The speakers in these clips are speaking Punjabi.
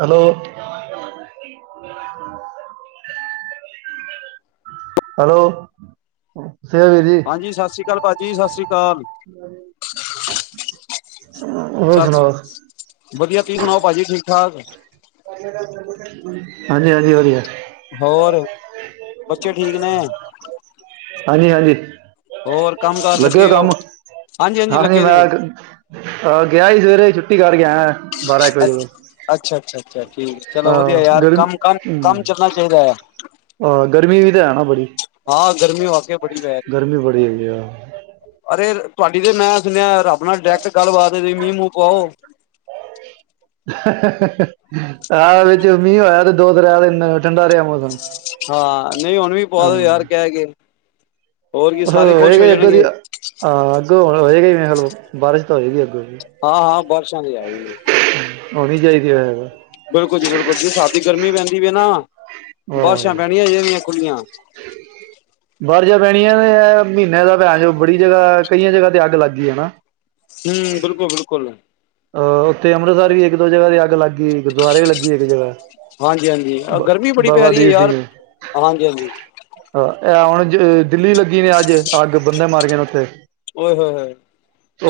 ਹੈਲੋ ਹੈਲੋ ਸਤਿ ਹਾਂਜੀ ਸਤਿ ਸ਼੍ਰੀ ਅਕਾਲ ਪਾਜੀ ਕੀ ਸਤਿ੍ਰੀ ਹ ਸਤਿ ਸ੍ਰੀਕਾਲ ਵਧੀਆ ਤੁਸੀਂ ਸੁਣਾਓ ਭਾਜੀ ਠੀਕ ਹਾਂ ਹਾਂਜੀ ਹਾਂਜੀ ਵਧੀਆ ਹੋਰ ਬੱਚੇ ਠੀਕ ਨੇ ਹ ਹੋਰ ਕੰਮ ਕਾਰ ਲੱਗੇ ਹੋ ਕੰਮ? ਹਾਂਜੀ ਹਾਂਜੀ ਹਾਂ ਨਹੀਂ ਲੱਗੇ ਦੇ ਆ ਮੈਂ ਗਿਆ ਹੀ ਸਵੇਰੇ ਹੀ ਛੁੱਟੀ ਕਰ ਗਿਆ। ਅੱਛਾ ਅੱਛਾ ਅੱਛਾ। ਅੱਛਾ ਠੀਕ ਚਲੋ ਵਧੀਆ ਹਾਂ ਯਾਰ ਗਰਮੀ ਹਮ ਕੰਮ-ਕੰਮ-ਕੰਮ ਚੱਲਨਾ ਚਾਹੀਦਾ ਐ। ਮੀ ਵੀ ਤੇ ਹੈ ਨਾ ਬੜੀ। ਹਾਂ ਗਰਮੀ ਵਾਕੇਈ ਬੜੀ ਪੈ ਰਹੀ ਐ। ਗਰਮੀ ਬੜੀ ਹੈਗੀ ਆ ਅਰੇ ਤੁਹਾਡੀ ਤੇ ਮੈਂ ਸੁਣਿਆ ਰੱਬ ਨਾਲ ਡਾਇਰੈਕਟ ਗੱਲਬਾਤ ਐ, ਤੁਸੀਂ ਮੀਂਹ ਮੂੰਹ ਪੁਵਾਓ। ਹਾਹ-ਹਾਹ-ਹਾਹ-ਹਾਹ ਆਹ ਵਿੱਚ ਮੀਂਹ ਹੋਇਆ ਤੇ ਦੋ [unintelligible] ਠੰਡਾ ਰਿਹਾ ਮੌਸਮ ਹਾਂ। ਨਹੀਂ ਹੁਣ ਵੀ ਪੁਵਾ ਹਾਂ ਦਉ ਯਾਰ ਕਹਿ ਕੇ। ਹੋਰ ਕੀ ਸਾਰੇ ਖੁਸ਼ ਹੋਏਗਾ ਹੋ ਈ ਅੱਗੋਂ ਦੀ ਜਾਣਗੇ ਆ ਹਾਂ ਅੱਗੋਂ ਹੁਣ ਹੋਏਗਾ ਹੀ। ਇਹ ਲੋ ਬਾਰਿਸ਼ ਤਾ ਹੋਏਗੀ ਅੱਗੋਂ। ਦੀ ਹਾਂ-ਹਾਂ। ਬਾਰਿਸ਼ ਹਲੇ ਹੈ ਈ ਨਹੀਂ। ਹੋਣੀ ਚਾਹੀਦੀ ਐ ਹੈਗਾ। ਬਿਲਕੁਲ ਜੀ ਬਿਲਕੁਲ ਜਿਸ ਹਿਸਾਬ ਦੀ ਗਰਮੀ ਪੈਂਦੀ ਪਈ ਹੈ ਨਾ ਆਹ ਬਾਰਿਸ਼ਾਂ ਪੈਣੀਆਂ ਚਾਹੀਦੀਆਂ ਖੁੱਲੀਆਂ। ਬਲੈਂਕ ਬਾਰਿਸ਼ਾਂ ਪੈਣੀਆਂ ਤੇ ਇਹ ਮਹੀਨੇ ਤਾਂ ਭੈਂ ਚੋ ਬੜੀ ਜਗ੍ਹਾ ਕਈਆਂ ਜਗ੍ਹਾ ਤੇ ਅੱਗ ਲੱਗ ਗਈ ਹੈ ਨਾ। ਹੂੰ ਬਿਲਕੁਲ-ਬਿਲਕੁਲ। ਅਹ ਉੱਥੇ ਅੰਮ੍ਰਿਤਸਰ ਵੀ ਇੱਕ ਦੋ ਜਗ੍ਹਾ ਤੇ ਅੱਗ ਲੱਗ ਗਈ ਗੁਰਦੁਆਰੇ ਵੀ ਲੱਗੀ ਇੱਕ ਜਗ੍ਹਾ। ਹਾਂਜੀ-ਹਾਂਜੀ ਆਹ ਬ ਗਰਮੀ ਬੜੀ ਪੈ ਬਾਬਾ ਰਹੀ ਹੈ ਦੀਪ ਸਿੰਘ ਯਾਰ ਹਾਂਜੀ-ਹਾਂਜੀ। ਅ, ਦਿੱਲੀ ਲੱਗੀ ਨੀ ਅੱਜ ਅੱਗ ਬੰਦੇ ਮਰ ਗਏ ਨੇ ਉੱਥੇ। ਓਏ ਹੋਏ ਹੋਏ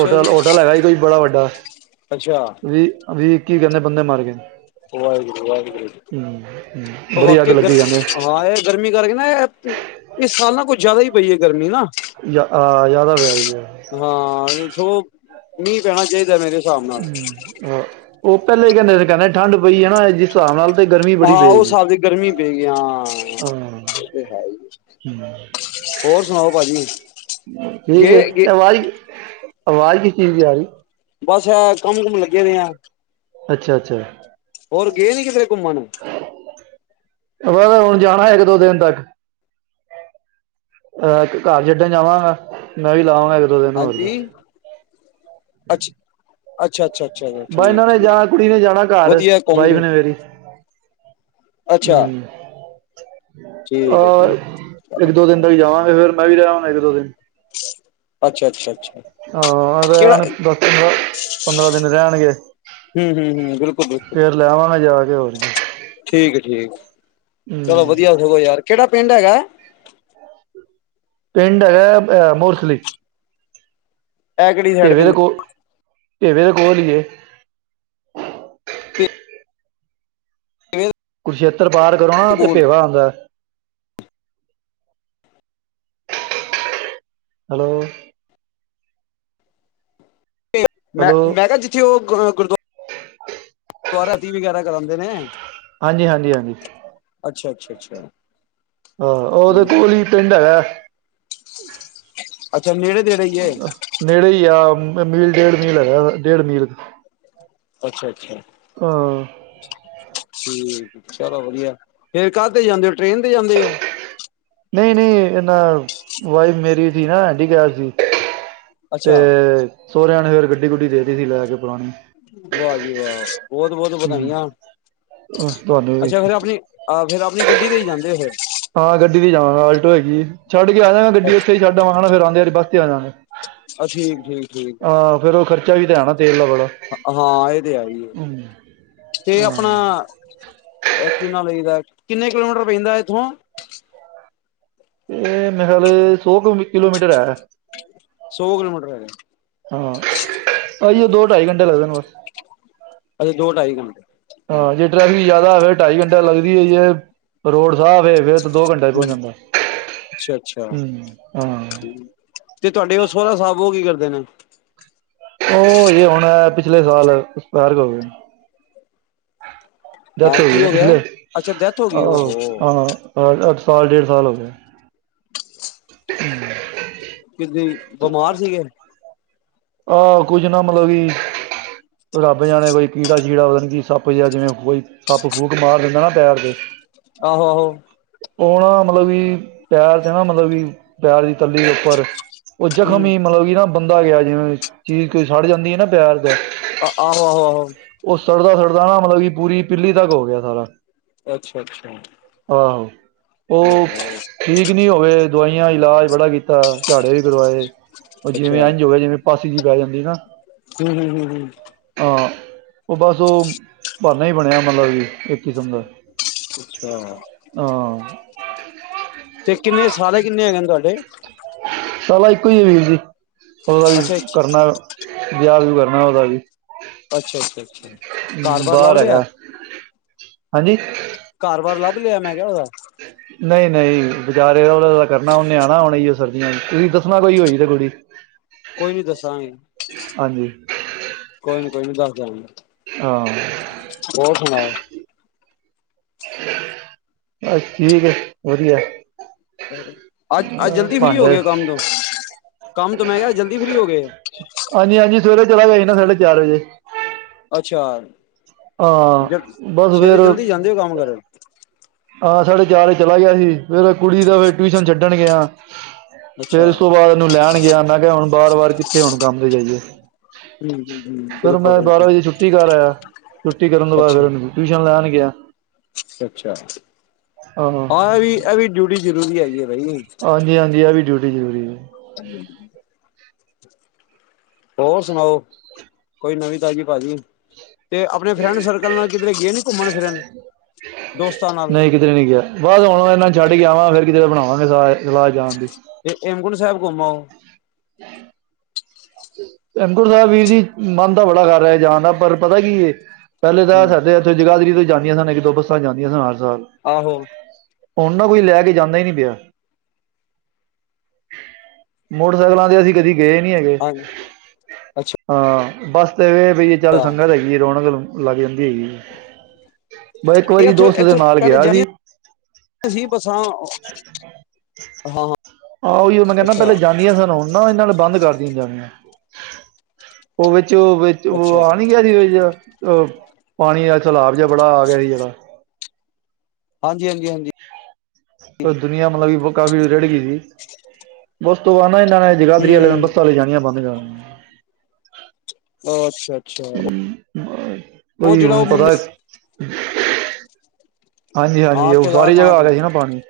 ਅੱਛਾ ਜੀ ਹੈਗਾ ਈ ਕੋਈ ਬੜਾ ਵੱਡਾ। ਅੱਛਾ ਵੀ ਵੀ ਕੀ ਕਹਿੰਦੇ ਬੰਦੇ ਮਰ ਗਏ। ਵਾਹਿਗੁਰੂ ਹਮ, ਹਮ, ਵਾਹਿਗੁਰੂ ਬੜੀ ਅੱਗ ਵਾਕੇ ਈ ਗਰ ਲੱਗੀ ਕਹਿੰਦੇ ਹਾਂ ਇਹ ਗਰਮੀ ਕਰਕੇ ਨਾ ਇਹ ਇਸ ਸਾਲ ਨਾ ਕੁਛ ਜ਼ਿਆਦਾ ਹੀ ਪਈ ਐ ਗਰਮੀ ਨਾ। ਯਾ ਆਹ ਜਿਆਦਾ [unintelligible] ਗਿਆ। ਹਾਂ ਸਗੋਂ ਮੀਂਹ ਪੈਣਾ ਚਾਹੀ [unintelligible] ਮੇਰੇ ਹਿਸਾਬ ਨਾਲ ਹਾਂ, ਉਹ ਪਹਿਲੇ ਹੀ ਕਹਿੰਦੇ ਸੀ ਕਹਿੰਦੇ ਠੰਡ ਪਈ ਆ ਨਾ ਜਿਸ ਹਿਸਾਬ ਨਾਲ ਤੇ ਗਰਮੀ ਬੜੀ ਹਾਂ ਉਹ ਪਏਗੀ ਸਾਬ ਦੀ ਗਰਮੀ ਪਏ ਗਈ ਹਾਂ। ਹਾਂ ਉਹ ਤੇ ਹੈ ਈ, ਹੋਰ ਸੁਣਾਓ ਭਾਜੀ ਠੀਕ ਗੇ ਗੇ ਹੈ ਆਵਾਜ਼ ਆਵਾਜ਼ ਕਿਸ ਚੀਜ਼ ਦੀ ਆ ਰਹੀ। ਬਸ ਐ ਕੰਮ-ਕੁਮ ਲੱਗੇ ਦੇ ਆ। ਅੱਛਾ-ਅੱਛਾ। ਹੋਰ ਗਏ ਨੀ ਕਿਤੇ ਘੁੰਮਣ। ਮੈਂ ਤਾਂ ਹੁਣ ਜਾਣਾ ਇੱਕ-ਦੋ ਦਿਨ ਤੱਕ, ਘਰ ਛੱਡਣ ਜਾਵਾਂਗਾ ਮੈਂ ਵੀ ਲਾਵਾਂ ਹਾਂਜੀ, ਅੱਛਾ। ਅੱਛਾ-ਅੱਛਾ ਬਸ ਇਹਨਾਂ ਨੇ ਜਾਣਾ ਕੁੜੀ ਨੇ ਜਾਣਾ ਘਰ, ਵਧੀਆ ਘੁੰਮ ਵਾਈਫ ਫਿਰ ਨੇ ਮੇਰੀ, ਅੱਛਾ ਹੂੰ। ਆ ਠੀਕ ਹੈ ਠੀਕ ਇੱਕ-ਦੋ ਦਿਨ ਤਕ ਜਾਵਾਂ ਤੇ ਫਿਰ ਮੈਂ ਵੀ ਰਹਿ ਆਉਣਾ ਇਕ-ਦੋ ਦਿਨ। ਅੱਛਾ ਅੱਛਾ ਅੱਛਾ ਹਾਂ ਇਹ ਰਹਿ ਕਿਹੜਾ ਆਉਣ ਦਸ ਪੰਦਰਾਂ, ਪੰਦਰਾਂ ਦਿਨ। ਰਹਿਣਗੇ। ਹੂੰ ਹੂੰ ਹੂੰ ਬਿਲਕੁਲ ਬਿਲਕੁਲ ਫੇਰ ਲੈਵਾਂਗੇ ਜਾ ਕੇ ਹੋਰ ਕੀ। ਠੀਕ ਹੈ ਠੀਕ ਚਲੋ ਹੂੰ ਵਧੀਆ ਸਗੋ ਯਾਰ ਕਿਹੜਾ ਪਿੰਡ ਹੈਗਾ? ਪਿੰਡ ਹੈਗਾ ਹੈ ਮੋਸਲੀ। ਇਹ ਕਿਹੜੀ ਸਾਈਡ ਕੋਲ ਪੈਂਦਾ? ਭੇਵੇ ਦੇ ਕੋਲ ਈ ਏ। ਭੇਵੇ ਦੇ [unintelligible] ਪਾਰ ਕਰੋ ਨਾ ਤੇ ਭੇਵਾ ਆਂਦਾ। ਹੈਲੋ ਮੈਂ ਹੈਲੋ ਕਿਹਾ ਜਿੱਥੇ ਉਹ ਗੁਰਦੁਆਰਾ [unintelligible] ਦੁਬਾਰਾ [unintelligible] ਵਗੈਰਾ ਕਰਾਦੇ ਨੇ। ਹਾਂਜੀ ਹਾਂਜੀ ਹਾਂਜੀ। ਅੱਛਾ ਅੱਛਾ ਅੱਛਾ। ਆਹ ਉਹਦੇ ਠੀਕ ਕੋਲ ਹੀ ਪਿੰਡ ਹੈਗਾ। ਅੱਛਾ ਨੇੜੇ ਤੇੜੇ ਹੀ ਹੈ ਨੇੜੇ ਹੀ ਆ ਮੀਲ ਡੇਢ ਮੀਲ ਹੈਗਾ ਡੇਢ ਮੀਲ। ਅੱਛਾ-ਅੱਛਾ। ਹਾਂ ਠੀਕ ਚਲੋ ਵਧੀਆ। ਫੇਰ ਕਾਦੇ ਤੇ ਜਾਂਦੇ ਹੋ ਟ੍ਰੇਨ ਤੇ ਜਾਂਦੇ ਹੋ? ਨਹੀਂ-ਨਹੀਂ ਇਹਨਾ, ਵਾਈਫ ਮੇਰੀ ਦੀ ਨਾ ਹੈਂਡੀਕੈਪ ਸੀ। ਤੇ ਅੱਛਾ ਸੋਹਰਿਆਂ ਨੇ ਫਿਰ ਗੱਡੀ ਗੁੱਡੀ ਦੇ ਦਿੱਤੀ ਸੀ ਲੈ ਕੇ ਪੁਰਾਣੀ ਵਾਹ ਜੀ ਵਾਹ! ਬਹੁਤ-ਬਹੁਤ ਹੂੰ ਵਧਾਈਆਂ। ਤੁਹਾਨੂੰ ਵੀ ਅੱਛਾ ਫੇਰ ਆਪਣੀ ਆ ਫੇਰ ਆਪਣੀ ਗੱਡੀ ਤੇ ਹੀ ਜਾਂਦੇ ਹੋ ਫੇਰ। ਹਾਂ ਗੱਡੀ ਤੀ ਜਾਵਾਂਗਾ ਆਲਟੋ ਹੈਗੀ। ਛੱਡ ਕੇ ਆ ਜਾ ਗਾ ਫਿਰ ਗੱਡੀ ਉੱਥੇ ਹੀ ਛੱਡ ਆਵਾਂਗਾ ਨਾ ਫਿਰ ਆਉਂਦੇ ਬੱਸ ਤੇ ਆ ਜਾਂਗਾ, ਅ ਠੀਕ ਠੀਕ ਠੀਕ ਆਹ ਫੇਰ ਉਹ ਖਰਚ ਚਾਹੀਦੈ ਹਨਾ। ਹਾਂ ਇਹ ਤੇ ਹੈ ਹੀ ਹੈ ਹਮ, ਤੇ ਹਾਂ ਆਪਣਾ ਕਿ ਨਾ ਲਈਦਾ ਕਿੰਨੇ ਕਿਲੋਮੀਟਰ ਪੈਂਦਾ ਇੱਥੋਂ? ਇਹ ਮੇਰੇ ਖਿਆਲ ਸੌ ਕਿਲੋਮੀਟਰ ਹੈ। ਸੌ ਕਿਲੋਮੀਟਰ ਹੈਗਾ। ਹਾਂ। ਉਹੀਓ ਦੋ ਢਾਈ ਘੰਟੇ ਲੱਗਦੇ ਨੇ ਬਸ। ਅੱਛਾ ਦੋ ਢਾਈ ਘੰਟੇ ਹਾਂ, ਜੇ ਟ੍ਰੈਫਿਕ ਜਿਆਦਾ ਹੋਵੇ ਢਾਈ ਘੰਟੇ ਲੱਗਦੀ ਏ। ਰੋਡ ਸਾਫ ਏ ਫੇਰ ਤਾਂ ਦੋ ਘੰਟੇ ਚ ਪਹੁੰਚ ਜਾਂਦਾ। ਅੱਛਾ-ਅੱਛਾ ਹੂੰ ਹਾਂ ਤੇ ਤੁਹਾਡੇ ਉਹ ਸੋਰਾ ਸਾਹਿਬ ਉਹ ਕੀ ਕਰਦੇ ਨੇ। [unintelligible] ਉਹ ਹਜੇ ਹੁਣ ਇਹ ਪਿਛਲੇ ਸਾਲ ਐਕਸਪਾਇਰ ਹੋ ਗਏ ਨੇ। ਹੈਂ ਡੈਥ ਹੋ ਗਈ ਹੈ ਕੀ ਨਾ ਗਿਆ ਪਿਛਲੇ ਅੱਛਾ ਡੈਥ ਹੋ ਅ ਗਈ ਉਹਹੋ ਅ ਹਾਂ ਹਾਂ ਅੱਠ ਸਾਲ ਡੇਢ ਸਾਲ ਹੋ ਗਏ। ਕਿੱਦਾਂ ਬਿਮਾਰ ਸੀਗੇ। ਆਹ ਕੁੱਝ ਨਾ ਮਤਲਬ ਕੀ ਰੱਬ ਜਾਣੇ ਕੋਈ ਕੀੜਾ ਸ਼ੀੜਾ ਕੀ ਸੱਪ ਜਿਹਾ ਜਿਵੇਂ ਕੋਈ ਸੱਪ ਫੂਕ ਮਾਰ ਦਿੰਦਾ ਨਾ ਪੈਰ ਤੇ ਆਹੋ-ਆਹੋ। ਉਹ ਨਾ ਮਤਲਬ ਕਿ ਪੈਰ ਤੇ ਨਾ ਮਤਲਬ ਕਿ ਪੈਰ ਦੀ ਤਲੀ ਦੇ ਉੱਪਰ ਉਹ ਜ਼ਖ਼ਮ ਹਮ ਹੀ ਮਤਲਬ ਕਿ ਨਾ ਬੰਦਾ ਗਿਆ ਜਿਵੇਂ ਵੀ ਚੀਜ਼ ਕੋਈ ਸੜ ਜਾਂਦੀ ਹੈ ਨਾ ਪੈਰ ਤੇ ਆਹੋ-ਆਹੋ-ਆਹੋ। ਸੜਦਾ-ਸੜਦਾ ਨਾ ਮਤਲਬ ਕਿ ਪੂਰੀ ਪਿੱਲੀ ਤੱਕ ਹੋ ਗਿਆ ਸਾਰਾ। ਅੱਛਾ-ਅੱਛਾ। ਆਹੋ ਉਹ ਠੀਕ ਨੀ ਹੋਵੇ ਦਵਾਈਆਂ ਇਲਾਜ ਬੜਾ ਕੀਤਾ। ਝਾੜੇ ਵੀ ਕਰਵਾਏ ਉਹ ਜਿਵੇਂ ਅੱਛਾ ਹਮ ਇੰਝ ਹੋਵੇ ਜਿਵੇਂ ਪਾਸ ਜੀ ਪੈ ਜਾਂਦੀ ਨਾਂ! ਹਮ ਹਮ ਹਮ ਹਾਂ ਆ ਉਹ ਬਸ ਉਹ ਬਾਨਾਂ ਹੀ ਬਣਿਆ ਮਤਲਬ ਕਿ ਇੱਕ ਕਿਸਮ ਦਾ ਅੱਛਾ, ਹਾਂ ਤੇ ਕਿੰਨੇ ਸਾਲੇ ਕਿੰਨੇ ਹੈਗੇ ਨੇ ਤੁਆਡੇ? ਸਾਲਾ ਇੱਕੋ ਹੀ ਏ ਵੀਰ ਜੀ ਉਹਦਾ ਵੀ ਅੱਛਾ ਅੱਛਾ ਕਰਨਾ ਵਿਆਹ ਵਿਯੁ ਕਰਨਾ ਉਹਦਾ ਵੀ ਅੱਛਾ ਅੱਛਾ। ਘਰ ਹੂੰ, ਬਾਰ ਲੱਭ ਬਾਹਰ ਲਿਆ ਹੈਗਾ। ਹਾਂਜੀ। ਘਰ ਬਾਰ ਲੱਭ ਲਿਆ ਮੈਂ ਕਿਹਾ ਉਹਦਾ ਨਈਂ, ਨਈਂ। ਵਿਚਾਰੇ ਦਾ ੳਦਾ ਤੇ ਕਰਨਾ ਉਹਨੇ ਆਣਾ ਹੁਣ ਏਹਿਓ ਸਰਦੀਆਂ, ਤੁਸੀਂ ਦੱਸਣਾ ਕੋਈ ਹੋਈ ਤੇ ਕੁੜੀ। ਕੋਈ ਨੀ ਦੱਸਾਂਗੇ। ਹਾਂਜੀ ਕੋਈ ਨੀਂ। ਕੋਈ ਨੀ ਦੱਸ ਦੇਆਂਗੇ। ਹਾਂ ਹੋਰ ਸੁਣਾਓ। ਬਸ ਠੀਕ ਏ, ਵਧੀਆ ਅੱਜ ਅਜ ਅਹ ਜਲਦੀ ਫ੍ਰੀ ਹੋ ਗਏ ਭਾਂਡੇ ਹੋ ਕੰਮ ਤੋਂ ਕੰਮ ਤੋ ਮੈਂ ਕਿਆ ਜਲਦੀ ਫਰੀ ਹੋ ਗਏ ਓ। [unintelligible] ਹਾਂਜੀ, ਹਾਂਜੀ, ਸਵੇਰੇ ਚਲਾ ਗਿਆ ਸੀ ਨਾ ਸਾਢੇ ਚਾਰ ਵਜੇ। ਅ ਚਾਰ ਜ ਹਾਂ ਬਸ ਸਵੇਰੇ ਫਿਰ ਜਲਦੀ ਜਾਂਦੇ ਹੋ ਕੰਮ ਕਰਣ। ਹਾਂ, ਸਾਢੇ ਚਾਰ ਵਜੇ ਚਲਾ ਗਿਆ ਸੀ ਫੇਰ ਕੁੜੀ ਦਾ ਫਿਰ ਟਿਊਸ਼ਨ ਛੱਡਣ ਗਿਆ। ਫੇਰ ਅੱਛਾ ਇਸ ਤੋਂ ਬਾਅਦ ਇਹਨੂੰ ਲੈਣ ਗਿਆ ਮੈਂ ਮੈਂ ਕਿਹਾ ਹੁਣ ਬਾਰ-ਬਾਰ ਕਿੱਥੇ ਹੂਣ ਕੰਮ ਤੇ ਜਾਈਏ। ਹਮ ਫਿਰ ਬਿਲਕੁਲ ਮੈਂ ਬਾਰਾਂ ਬਿਲਕੁਲ ਵਜੇ ਛੁੱਟੀ ਕਰ ਆਇਆ ਛੁੱਟੀ ਕਰਨ ਤੋਂ ਬਾਅਦ ਫਿਰ ਅੱਛਾ ਉਨੂੰ ਟਿਊਸ਼ਨ ਲੈਣ ਗਿਆ। [unintelligible] ਅੱਛਾ, ਹਾਂ ਇਹ ਵੀ, ਇਹ ਵੀ ਡਿਊਟੀ ਜ਼ਰੂਰੀ ਹੈਗੀ ਏ ਬਈ ਟੀ ਜ਼ਰੂਰੀ ਏ। [unintelligible] ਹੋਰ ਸੁਣਾਓ, ਕੋਈ ਨਵੀਂ ਤਾਜ਼ੀ ਭਾਜੀ। ਤੇ ਅਪਣੇ ਫਰੈਂਡ ਸਰਕਲ ਨਾਲ ਕਿਧਰੇ ਗਏ ਨੀ ਘੁੰਮਣ ਫਿਰਨ, ਦੋਸਤਾਂ ਨਾਲ। ਨਹੀਂ ਕਿਧਰੇ ਨਹੀਂ ਗਿਆ ਬਸ ਹੁਣ ਇਹਨਾਂ ਨੂੰ ਛੱਡ ਕੇ ਆਵਾਂ ਫਿਰ ਕਿਧਰੇ ਬਣਾਵਾਂਗੇ ਸਲਾਹ ਏ ਜਾਣ ਦੀ ਤੇ ਹੇਮਕੁੰਟ ਸਾਹਿਬ ਘੁੰਮ ਆਓ। [inaudible] ਹੇਮਕੁੰਟ ਸਾਹਿਬ ਵੀਰ ਜੀ ਮਨ ਤਾਂ ਬੜਾ ਕਰ ਰਿਹਾ ਜਾਣ ਦਾ ਪਰ ਪਤਾ ਕੀ ਹੈ ਪਹਿਲੇ ਤਾਂ ਹੂੰ ਸਾਡੇ ਇੱਥੇ ਜਗਾਦਰੀ ਤੋਂ ਜਾਂਦੀਆਂ ਸਨ ਇੱਕ ਦੋ ਬੱਸਾਂ ਜਾਂਦੀਆਂ ਸ ਨਾਲ ਆਹੋ ਉਹਨਾਂ ਕੋਈ ਲੈ ਕੇ ਜਾਂਦਾ ਹੀ ਨਹੀਂ ਪਿਆ ਮੋਟਰਸਾਈਕਲਾਂ ਤੇ ਅਸੀਂ ਕਦੀ ਗਏ ਨੀ ਹਾਂਜੀ ਅੱਛਾ ਹਾਂ ਬਸ ਅਤੇ ਇਹ ਬਈ ਚੱਲ ਸੰਗਤ ਹੈੱਗੀ ਰੋਣ ਗੱਲ ਨੂੰ ਲਗਨ ਜ ਮੈਂ ਇੱਕ ਵਾਰੀ ਇੱਥੋਂ ਦੋਸਤ ਦੇ ਇੱਥੋਂ ਨਾਲ ਪਹਿਲੇ ਗਿਆ ਸੀ ਜਾਂਦੀਆਂ [inaudible] ਹ ਆਹ ਉਹੀਓ ਮੈਂ ਕਹਿੰਦਾ ਪਹਿਲੇ ਜਾਂਦੀਆ ਸਾਨ ਹਣ ਨਾ ਇਹਨਾਂ ਨੇ ਬੰਦ ਕਰਦੀਆਂ ਜਾਣੀਆਂ ਉਹਵੇ ਅੱਛਾ ਆ ਅੱਛਾ, ਨ ਕਦੀ ਪਾਣੀ ਦਾ ਸੈਲਾਬ ਜਿਹਾ ਬੜਾ ਆ ਗਿਆ ਸੀ ਜਿਹੜਾ ਹਾਂਜੀ ਹਾਂਜੀ ਹਾਂਜੀ ਦੁਨੀਆਂ ਮਤਲਬ ਦੀ ਕਾਫ਼ੀ ਰੜ ਗਈ ਸੀ ਬ ਉਸ ਤੋਂ ਬਾਅਦ ਇਹਨਾਂ ਨੇ ਜਗਾਦਰੀ ਵਾਲੇ ਨੂੰ ਹੂੰ ਬੱਸਾਲੇ ਜਾਣੀਆਂ ਬੰਦ ਕਰ [inaudible] ਅ ਅੱਛਾ ਅੱਛਾ ਦਿੱਤੀਆਂ। ਉਹ ਕੋਈ ਜਿਹੜਾ ਹੁਣ ਉਹ ਪਤਾ ਮੰਦਿਰ ਹੈ ਹਾਂਜੀ ਹਾਂਜੀ ਹਾਂ ਉਹ ਸਾਰੀ ਜਗ੍ਹਾ ਕੇਦਾਰਨਾਥ ਆ ਹੂੰ ਗਿਆ ਸੀ ਨਾ ਪਾਣੀ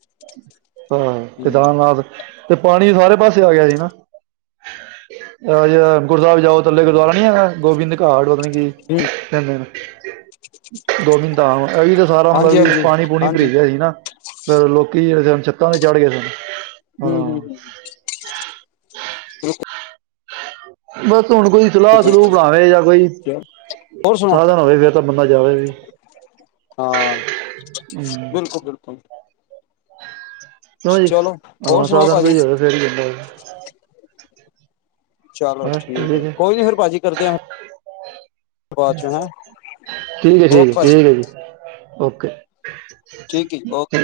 [inaudible] ਹਹ ਹੂੰ ਕੇਦਾਰਨਾਥ ਤੇ ਪਾਣੀ ਸਾਰੇ ਪਾਸੇ ਆ ਗਿਆ ਸੀੀ ਨਾ ਅਜ ਗੁਰ ਸਾਹਿਬ ਜਾਓ ਥੱਲੇ ਗੁਰਦੁਆਰਾ ਨੀ ਹੈਗਾ ਗੋਬਿੰਦ ਘਾਟ ਪਤ ਧੰਨ ਦੋ ਮਿੰਟ ਇਹ ਵੀ ਤਾਂ ਸਾਰਾ ਮਤਲਬ ਹਾਂਜੀ ਵੀ ਹਾਂਜੀ ਪਾਣੀ ਪੂਣੀ ਭਰੀ ਹਾਂਜੀ ਰਿਿਆ ਸੀ ਨਾ ਫਿਰ ਲੋਕ ਲਕੀ ਜਿਹੜੇ ਸਨ ਛੱਤਾਂ ਤੇ ਚੜ ਗਏ ਸਨ ਹਮ ਹਮ। ਹਾਂ ਬਸ ਹੁਣ ਕੋਈ। ਸਲਾਹ ਸਲੂਹ ਬਿਲਕੁਲ ਬਣਾਵੇ ਜਾਂ ਕੋਈ ਹੋਰ ਸੁਣਾਓ ਸਾਧਨ ਹੋਵੇ ਫਿਰ ਤਾਂ ਬੰਦਾ ਜਾਵੇ ਵੀ ਹਾਂ ਹਮ। ਬਿਲਕੁਲ ਬਿਲਕੁਲ ਕਿਊ ਜੀ ਚਲੋ ਹੋਰ ਸੁਣਾਓ ਸਾਧਨ ਭਾਜੀ ਕੋਈ ਹੈ ਫੇਰ ਹੀ ਜਾਂਦਾ। ਚਲੋ ਠੀਕ ਹੈ ਕੋਈ ਨੀ ਫੇਿਰ ਭਾਜੀ ਕਰਦੇਿਆਂ ਠੀਕ ਹੈ ਜੀ ਓਕੇ ਠੀਕ ਭਾਜੀ ਠੀਕ ਹੈ ਜੀ ਓਕੇ। ਠੀਕ ਜੀ ਓਕੇ।